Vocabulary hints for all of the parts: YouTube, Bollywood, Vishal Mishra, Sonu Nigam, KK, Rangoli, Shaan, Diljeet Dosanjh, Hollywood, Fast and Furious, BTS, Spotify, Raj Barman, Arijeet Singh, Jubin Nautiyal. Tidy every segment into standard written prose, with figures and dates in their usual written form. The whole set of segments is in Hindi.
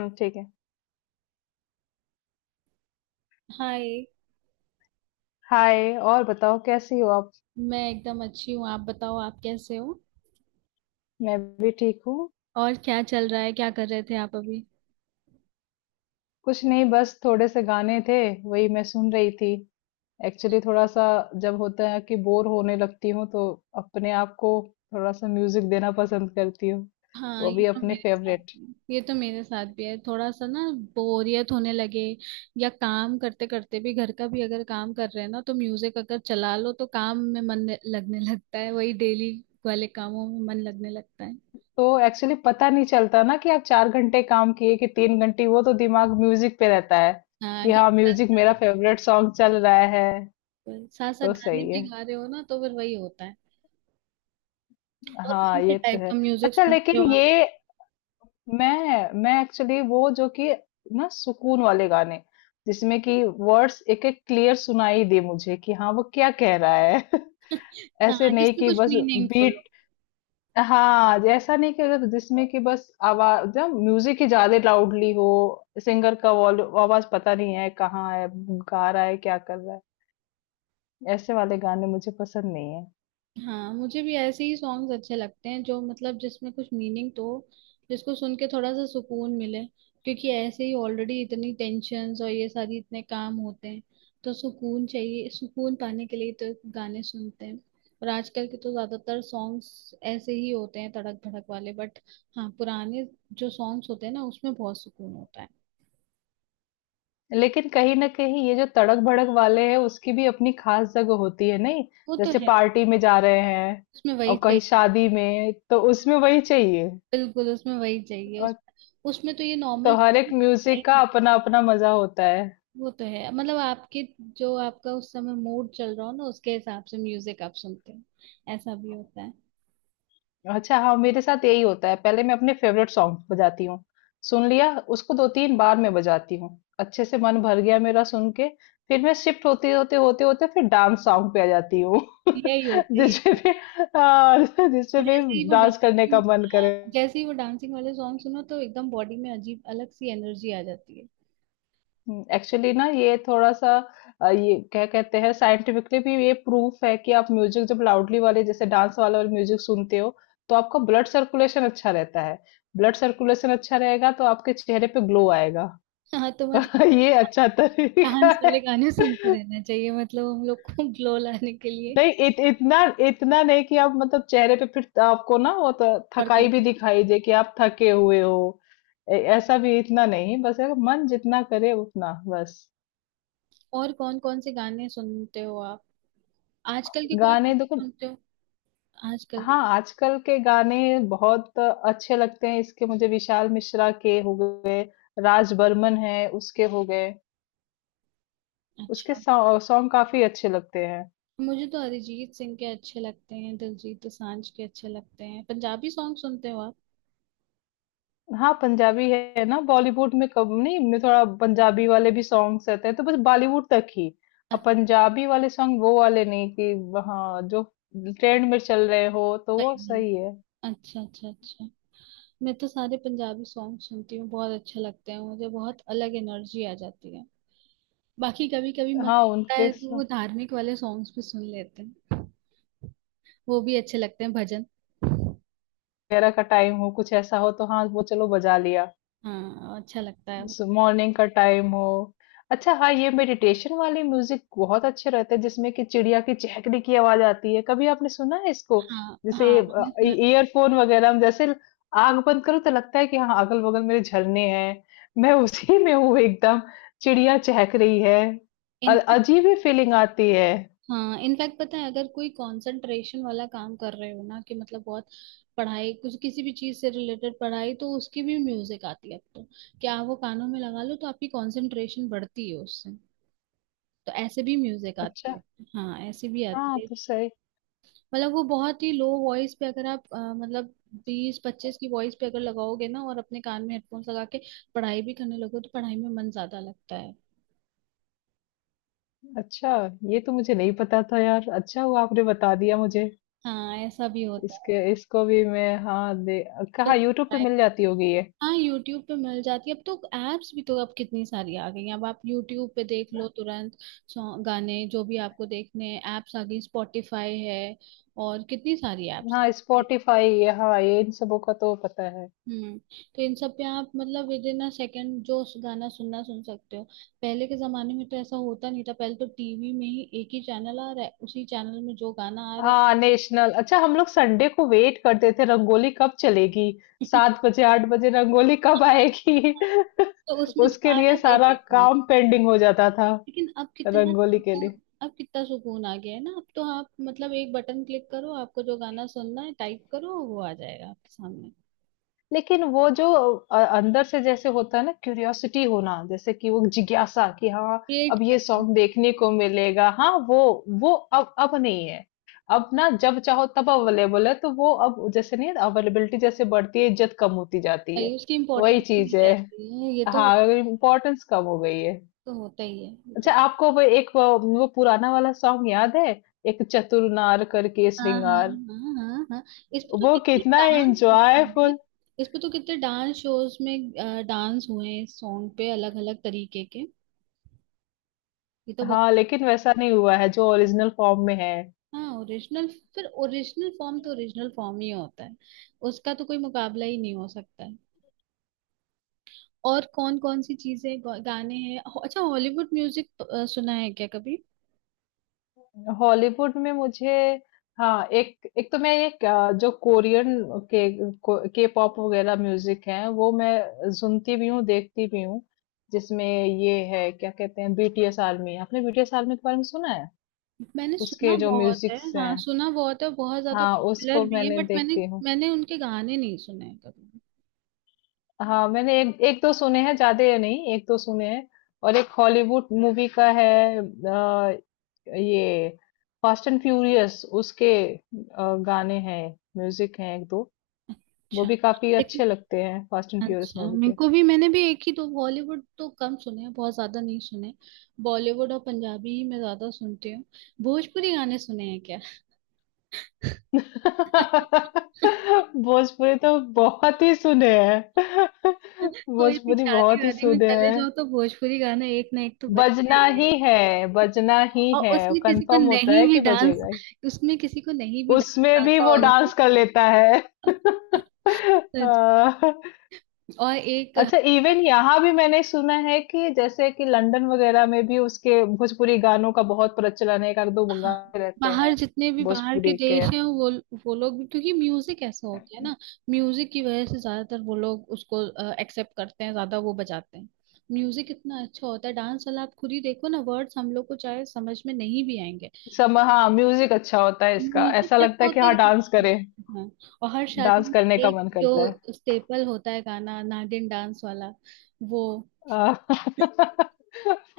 हुँ, ठीक है। हाय। हाय और बताओ कैसी हो आप? मैं एकदम अच्छी हूँ। आप बताओ, आप कैसे हो। मैं भी ठीक हूँ। और क्या चल रहा है, क्या कर रहे थे आप अभी। कुछ नहीं बस थोड़े से गाने थे, वही मैं सुन रही थी। एक्चुअली थोड़ा-सा जब होता है कि बोर होने लगती हूँ तो अपने आप को थोड़ा-सा म्यूजिक देना पसंद करती हूँ, हाँ, वो ये भी तो अपने मेरे साथ फेवरेट। भी है। ये तो मेरे साथ भी है थोड़ा सा ना। बोरियत होने लगे या काम करते करते भी, घर का भी अगर काम कर रहे हैं ना, तो म्यूजिक अगर चला लो तो काम में मन लगने लगता है। वही डेली वाले कामों में मन लगने लगता है। तो एक्चुअली पता नहीं चलता ना कि आप 4 घंटे काम किए कि 3 घंटे, वो तो दिमाग म्यूजिक पे रहता है हाँ, कि क्योंकि हाँ, म्यूजिक मेरा फेवरेट सॉन्ग चल रहा है, साथ साथ साथ तो गाने सही भी है। गा रहे हो ना, तो फिर वही होता है। और कौन हाँ, से ये तो टाइप है। का म्यूजिक अच्छा सुनते लेकिन हो आप। ये मैं एक्चुअली वो जो कि ना सुकून वाले गाने, जिसमें कि वर्ड्स एक एक क्लियर सुनाई दे मुझे कि हाँ वो क्या कह रहा है। ऐसे हाँ, नहीं जिसमें कि कुछ बस मीनिंगफुल। बीट। हाँ ऐसा नहीं कि अगर जिसमें कि बस आवाज जब म्यूजिक ही ज्यादा लाउडली हो, सिंगर का वॉल्यूम आवाज पता नहीं है कहाँ है गा रहा है क्या कर रहा है, ऐसे वाले गाने मुझे पसंद नहीं है। हाँ, मुझे भी ऐसे ही सॉन्ग्स अच्छे लगते हैं, जो मतलब जिसमें कुछ मीनिंग तो, जिसको सुन के थोड़ा सा सुकून मिले। क्योंकि ऐसे ही ऑलरेडी इतनी टेंशन्स और ये सारी इतने काम होते हैं, तो सुकून चाहिए। सुकून पाने के लिए तो गाने सुनते हैं। और आजकल के तो ज्यादातर सॉन्ग्स ऐसे ही होते हैं, तड़क भड़क वाले। बट हाँ, पुराने जो सॉन्ग्स होते हैं ना, उसमें बहुत सुकून होता है। लेकिन कहीं ना कहीं ये जो तड़क भड़क वाले हैं उसकी भी अपनी खास जगह होती है नहीं? वो तो जैसे है। पार्टी में जा रहे हैं उसमें वही और कहीं चाहिए। शादी में, तो उसमें वही चाहिए। बिल्कुल उसमें वही चाहिए। और उसमें तो ये तो नॉर्मल। हर एक म्यूजिक का अपना अपना मजा होता है। वो तो है। मतलब आपके जो आपका उस समय मूड चल रहा हो ना, उसके हिसाब से म्यूजिक आप सुनते हो। ऐसा भी होता है। अच्छा हाँ मेरे साथ यही होता है, पहले मैं अपने फेवरेट सॉन्ग बजाती हूँ। सुन लिया, उसको दो तीन बार मैं बजाती हूँ। अच्छे से मन भर गया मेरा सुन के, फिर मैं शिफ्ट होते होते होते होते फिर डांस सॉन्ग पे आ जाती हूँ। यही होता है, यही जिसपे होता फिर है। हाँ, जिसपे और फिर डांस करने का मन करे। जैसे ही वो डांसिंग वाले सॉन्ग सुनो तो एकदम बॉडी में अजीब अलग सी एनर्जी आ जाती है। एक्चुअली ना ये थोड़ा सा ये क्या कहते हैं, साइंटिफिकली भी ये प्रूफ है कि आप म्यूजिक जब लाउडली वाले जैसे डांस वाला वाले म्यूजिक सुनते हो तो आपका ब्लड सर्कुलेशन अच्छा रहता है। ब्लड सर्कुलेशन अच्छा रहेगा तो आपके चेहरे पे ग्लो आएगा। हाँ, तो मतलब ये अच्छा तरीका डांस वाले है। गाने सुनते रहना चाहिए, मतलब हम लोग को ग्लो लाने के लिए। नहीं इतना इतना नहीं कि आप मतलब चेहरे पे फिर आपको ना वो तो और थकाई भी करना। दिखाई दे कि आप थके हुए हो। ऐसा भी इतना नहीं, बस है कि मन जितना करे उतना बस। और कौन कौन से गाने सुनते हो आप? आजकल के कोई गाने गाने देखो सुनते हो? आजकल के। हाँ, आजकल के गाने बहुत अच्छे लगते हैं, इसके मुझे विशाल मिश्रा के हो गए, राज बर्मन है, उसके हो गए, उसके अच्छा। सॉ सॉन्ग काफ़ी अच्छे लगते हैं। मुझे तो अरिजीत सिंह के अच्छे लगते हैं, दिलजीत दोसांझ के अच्छे लगते हैं। पंजाबी सॉन्ग सुनते हो आप। हाँ, पंजाबी है ना, बॉलीवुड में कब नहीं में थोड़ा पंजाबी वाले भी सॉन्ग्स रहते हैं, तो बस बॉलीवुड तक ही। अब पंजाबी वाले सॉन्ग वो वाले नहीं कि हाँ, जो ट्रेंड में चल रहे हो, तो वो अच्छा ही। सही है। अच्छा, अच्छा, अच्छा। मैं तो सारे पंजाबी सॉन्ग सुनती हूँ, बहुत अच्छे लगते हैं मुझे। बहुत अलग एनर्जी आ जाती है। बाकी कभी कभी मन हाँ, करता उनके है स तो वो धार्मिक वाले सॉन्ग्स भी सुन लेते हैं। वो भी अच्छे लगते हैं, भजन। वगैरह का टाइम हो, कुछ ऐसा हो तो हाँ, वो चलो बजा लिया। हाँ, अच्छा लगता है वो। मॉर्निंग का टाइम हो। अच्छा हाँ ये मेडिटेशन वाले म्यूजिक बहुत अच्छे रहते हैं जिसमें कि चिड़िया की चहकने की आवाज आती है, कभी आपने सुना है इसको? हाँ जैसे हाँ, मैंने सुना। ईयरफोन वगैरह हम जैसे आग बंद करो तो लगता है कि हाँ अगल बगल मेरे झरने हैं, मैं उसी में हूँ एकदम, चिड़िया चहक रही है। अजीब ही फीलिंग आती है। हाँ, इनफैक्ट पता है, अगर कोई कंसंट्रेशन वाला काम कर रहे हो ना कि मतलब बहुत पढ़ाई, कुछ किसी भी चीज से रिलेटेड पढ़ाई, तो उसकी भी म्यूजिक आती है अब तो। क्या आप वो कानों में लगा लो तो आपकी कंसंट्रेशन बढ़ती है उससे। तो ऐसे भी म्यूजिक आती अच्छा, है। हाँ, ऐसे भी हाँ आती है। तो सही। मतलब वो बहुत ही लो वॉइस पे, अगर आप मतलब 20, 25 की वॉइस पे अगर लगाओगे ना, और अपने कान में हेडफोन्स लगा के पढ़ाई भी करने लगो तो पढ़ाई में मन ज्यादा लगता है। अच्छा ये तो मुझे नहीं पता था यार, अच्छा हुआ आपने बता दिया मुझे। हाँ, ऐसा भी होता इसके इसको भी मैं हाँ दे। कहाँ यूट्यूब पे है। मिल जाती होगी ये। हाँ, यूट्यूब पे मिल जाती है। अब तो एप्स भी तो अब कितनी सारी आ गई हैं। अब आप यूट्यूब पे देख लो तुरंत, सॉन्ग गाने जो भी आपको देखने हैं। एप्स आ गई, स्पॉटिफाई है, और कितनी सारी एप्स आ हाँ गई हैं। स्पॉटिफाई, हाँ ये इन सबों का तो पता है। हम्म। तो इन सब पे आप मतलब विद इन अ सेकेंड जो गाना सुन सकते हो। पहले के जमाने में तो ऐसा होता नहीं था। पहले तो टीवी में ही एक ही चैनल आ रहा है, उसी चैनल में जो गाना आ रहा है। हाँ नेशनल, अच्छा हम लोग संडे को वेट करते थे रंगोली कब चलेगी, 7 बजे 8 बजे रंगोली कब आएगी। तो उसमें जो उसके आ रहा लिए है वही सारा देखना है। काम पेंडिंग हो जाता था। लेकिन रंगोली के लिए। अब कितना सुकून आ गया है ना। अब तो आप मतलब एक बटन क्लिक करो, आपको जो गाना सुनना है टाइप करो, वो आ जाएगा आपके सामने। लेकिन वो जो अंदर से जैसे होता है ना क्यूरियोसिटी होना, जैसे कि वो जिज्ञासा कि हाँ क्रिएट अब ये करना सॉन्ग होता देखने को मिलेगा, हाँ वो अब नहीं है। अब ना जब चाहो तब अवेलेबल है तो वो अब जैसे नहीं, अवेलेबिलिटी जैसे बढ़ती है इज्जत कम होती जाती है। है। उसकी वही इम्पोर्टेंस चीज नहीं है। रहती है ये तो। हाँ इम्पोर्टेंस कम हो गई है। तो होता ही है ये तो। अच्छा आपको वो एक वो पुराना वाला सॉन्ग याद है? एक चतुर नार करके हाँ, हाँ, श्रृंगार हाँ, हाँ, हाँ। इस पे तो वो कितने कितना डांस होते हैं! एंजॉयफुल। इस पे तो कितने डांस शोज में डांस हुए हैं इस सॉन्ग पे, अलग अलग तरीके के। ये तो बहुत। हाँ, लेकिन वैसा नहीं हुआ है जो ओरिजिनल फॉर्म में है। हाँ, ओरिजिनल। फिर ओरिजिनल फॉर्म तो ओरिजिनल फॉर्म ही होता है, उसका तो कोई मुकाबला ही नहीं हो सकता है। और कौन कौन सी चीजें गाने हैं अच्छा, हॉलीवुड म्यूजिक सुना है क्या कभी। हॉलीवुड में मुझे हाँ, एक एक तो मैं एक अ, जो कोरियन के पॉप वगैरह म्यूजिक है वो मैं सुनती भी हूँ देखती भी हूँ। जिसमें ये है क्या कहते हैं बीटीएस आर्मी, आपने बीटीएस आर्मी के बारे में सुना है? मैंने सुना उसके जो बहुत है, म्यूजिक्स हैं, हाँ, सुना बहुत है। बहुत ज्यादा हाँ पॉपुलर उसको भी है, मैंने बट मैंने देखती हूँ। मैंने उनके गाने नहीं सुने हैं कभी। हाँ मैंने एक एक दो सुने हैं ज्यादा नहीं, एक दो सुने हैं। और एक हॉलीवुड मूवी का है ये फास्ट एंड फ्यूरियस, उसके गाने हैं म्यूजिक हैं एक दो। वो अच्छा, भी काफी लेकिन। अच्छे लगते हैं फास्ट एंड फ्यूरियस अच्छा, मूवी मेरे के। को भी, मैंने भी एक ही दो बॉलीवुड तो कम सुने हैं, बहुत ज्यादा नहीं सुने। बॉलीवुड और पंजाबी ही मैं ज्यादा सुनती हूँ। भोजपुरी गाने सुने हैं क्या। भोजपुरी तो बहुत ही सुने हैं। कोई भी भोजपुरी शादी बहुत ही वादी में सुने चले हैं। जाओ तो भोजपुरी गाना एक ना एक तो बजते बजना ही ही है। है बजना ही और है। उसमें किसी को कंफर्म होता नहीं है भी कि डांस बजेगा ही। उसमें किसी को नहीं भी डांस उसमें भी आता वो होगा ना, डांस कर लेता है। सच अ, में। और एक। अच्छा इवन यहाँ भी मैंने सुना है कि जैसे कि लंदन वगैरह में भी उसके भोजपुरी गानों का बहुत प्रचलन है, एक आध दो हाँ, गाने रहते बाहर हैं जितने भी बाहर के भोजपुरी देश के। हैं वो लोग भी, क्योंकि म्यूजिक ऐसा होता है ना। म्यूजिक की वजह से ज्यादातर वो लोग उसको एक्सेप्ट करते हैं, ज्यादा वो बजाते हैं। म्यूजिक इतना अच्छा होता है डांस वाला, आप खुद ही देखो ना। वर्ड्स हम लोग को चाहे समझ में नहीं भी आएंगे, सब हाँ म्यूजिक अच्छा होता है इसका, म्यूजिक ऐसा ऐसा लगता है कि होता हाँ है कि डांस करें, म्यूजिक, हाँ। और हर शादी डांस में करने का एक मन जो करता है। स्टेपल होता है गाना, नागिन डांस वाला, वो। आ,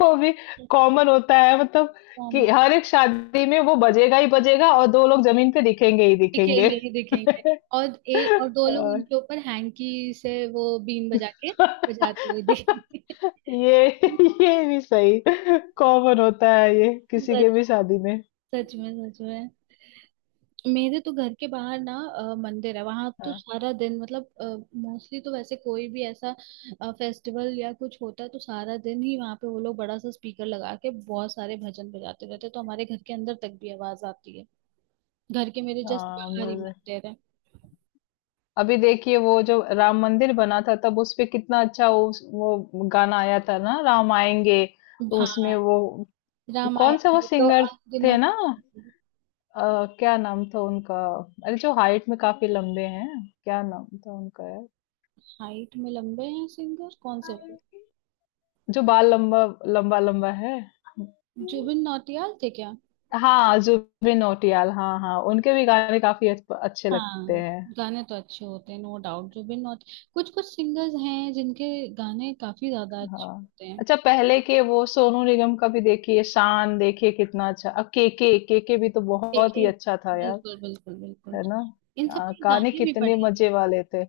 वो भी कॉमन होता है मतलब, कि हम। हर एक शादी में वो बजेगा ही बजेगा और दो लोग जमीन पे दिखेंगे ही दिखेंगे। दिखेंगे ही दिखेंगे। और दो लोग आ, उनके ऊपर हैंकी से वो बीन बजा के बजाते हुए दिखेंगे। ये ये भी सही। कॉमन होता है ये किसी के सच, भी शादी में। सच में, सच में। मेरे तो घर के बाहर ना मंदिर है। वहां तो हाँ सारा दिन, मतलब मोस्टली तो वैसे, कोई भी ऐसा फेस्टिवल या कुछ होता है तो सारा दिन ही वहां पे वो लोग बड़ा सा स्पीकर लगा के बहुत सारे भजन बजाते रहते हैं, तो हमारे घर के अंदर तक भी आवाज आती है। घर के मेरे जस्ट हाँ बाहर ही म्यूजिक, मंदिर है। अभी देखिए वो जो राम मंदिर बना था तब उस पे कितना अच्छा वो गाना आया था ना राम आएंगे। हाँ, उसमें वो कौन सा रामायण वो में तो सिंगर थे ना? अनगिनत। क्या नाम था उनका? अरे जो हाइट में काफी लंबे हैं। क्या नाम था उनका यार? हाइट में लंबे हैं? सिंगर कौन से वाले। जो बाल लंबा लंबा लंबा है। जुबिन नौटियाल थे क्या। हाँ, जुबिन नौटियाल, हाँ, हाँ, उनके भी गाने काफ़ी अच्छे लगते हाँ, हैं। गाने तो अच्छे होते हैं, नो डाउट। जुबिन नौट कुछ कुछ सिंगर्स हैं जिनके गाने काफी ज्यादा अच्छे हाँ, होते हैं। अच्छा पहले के वो सोनू निगम का भी देखिए, शान देखिए कितना अच्छा, अब केके, केके भी तो एक बहुत ही ही। अच्छा था यार, बिल्कुल, बिल्कुल, बिल्कुल। है ना? इन सब के गाने गाने भी कितने बढ़िया। मज़े वाले थे।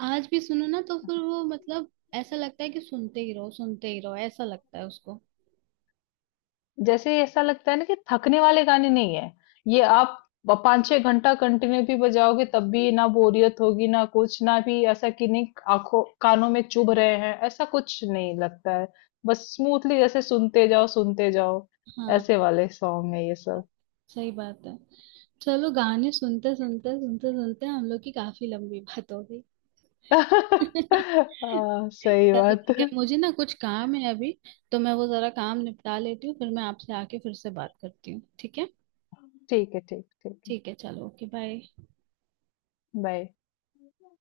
आज भी सुनो ना तो फिर वो मतलब, ऐसा लगता है कि सुनते ही रहो, सुनते ही रहो, ऐसा लगता है उसको। जैसे ऐसा लगता है ना कि थकने वाले गाने नहीं है ये, आप 5 6 घंटा कंटिन्यू भी बजाओगे तब भी ना बोरियत होगी ना कुछ, ना भी ऐसा कि नहीं आंखों कानों में चुभ रहे हैं, ऐसा कुछ नहीं लगता है। बस स्मूथली जैसे सुनते जाओ सुनते जाओ। हाँ, ऐसे वाले सॉन्ग है ये सब। सही बात है। चलो, गाने सुनते सुनते हम लोग की काफी लंबी बात हो गई। हाँ सही चलो बात। ठीक है, मुझे ना कुछ काम है अभी, तो मैं वो जरा काम निपटा लेती हूँ, फिर मैं आपसे आके फिर से बात करती हूँ, ठीक है। ठीक है ठीक ठीक है। ठीक है, चलो, ओके, बाय। बाय।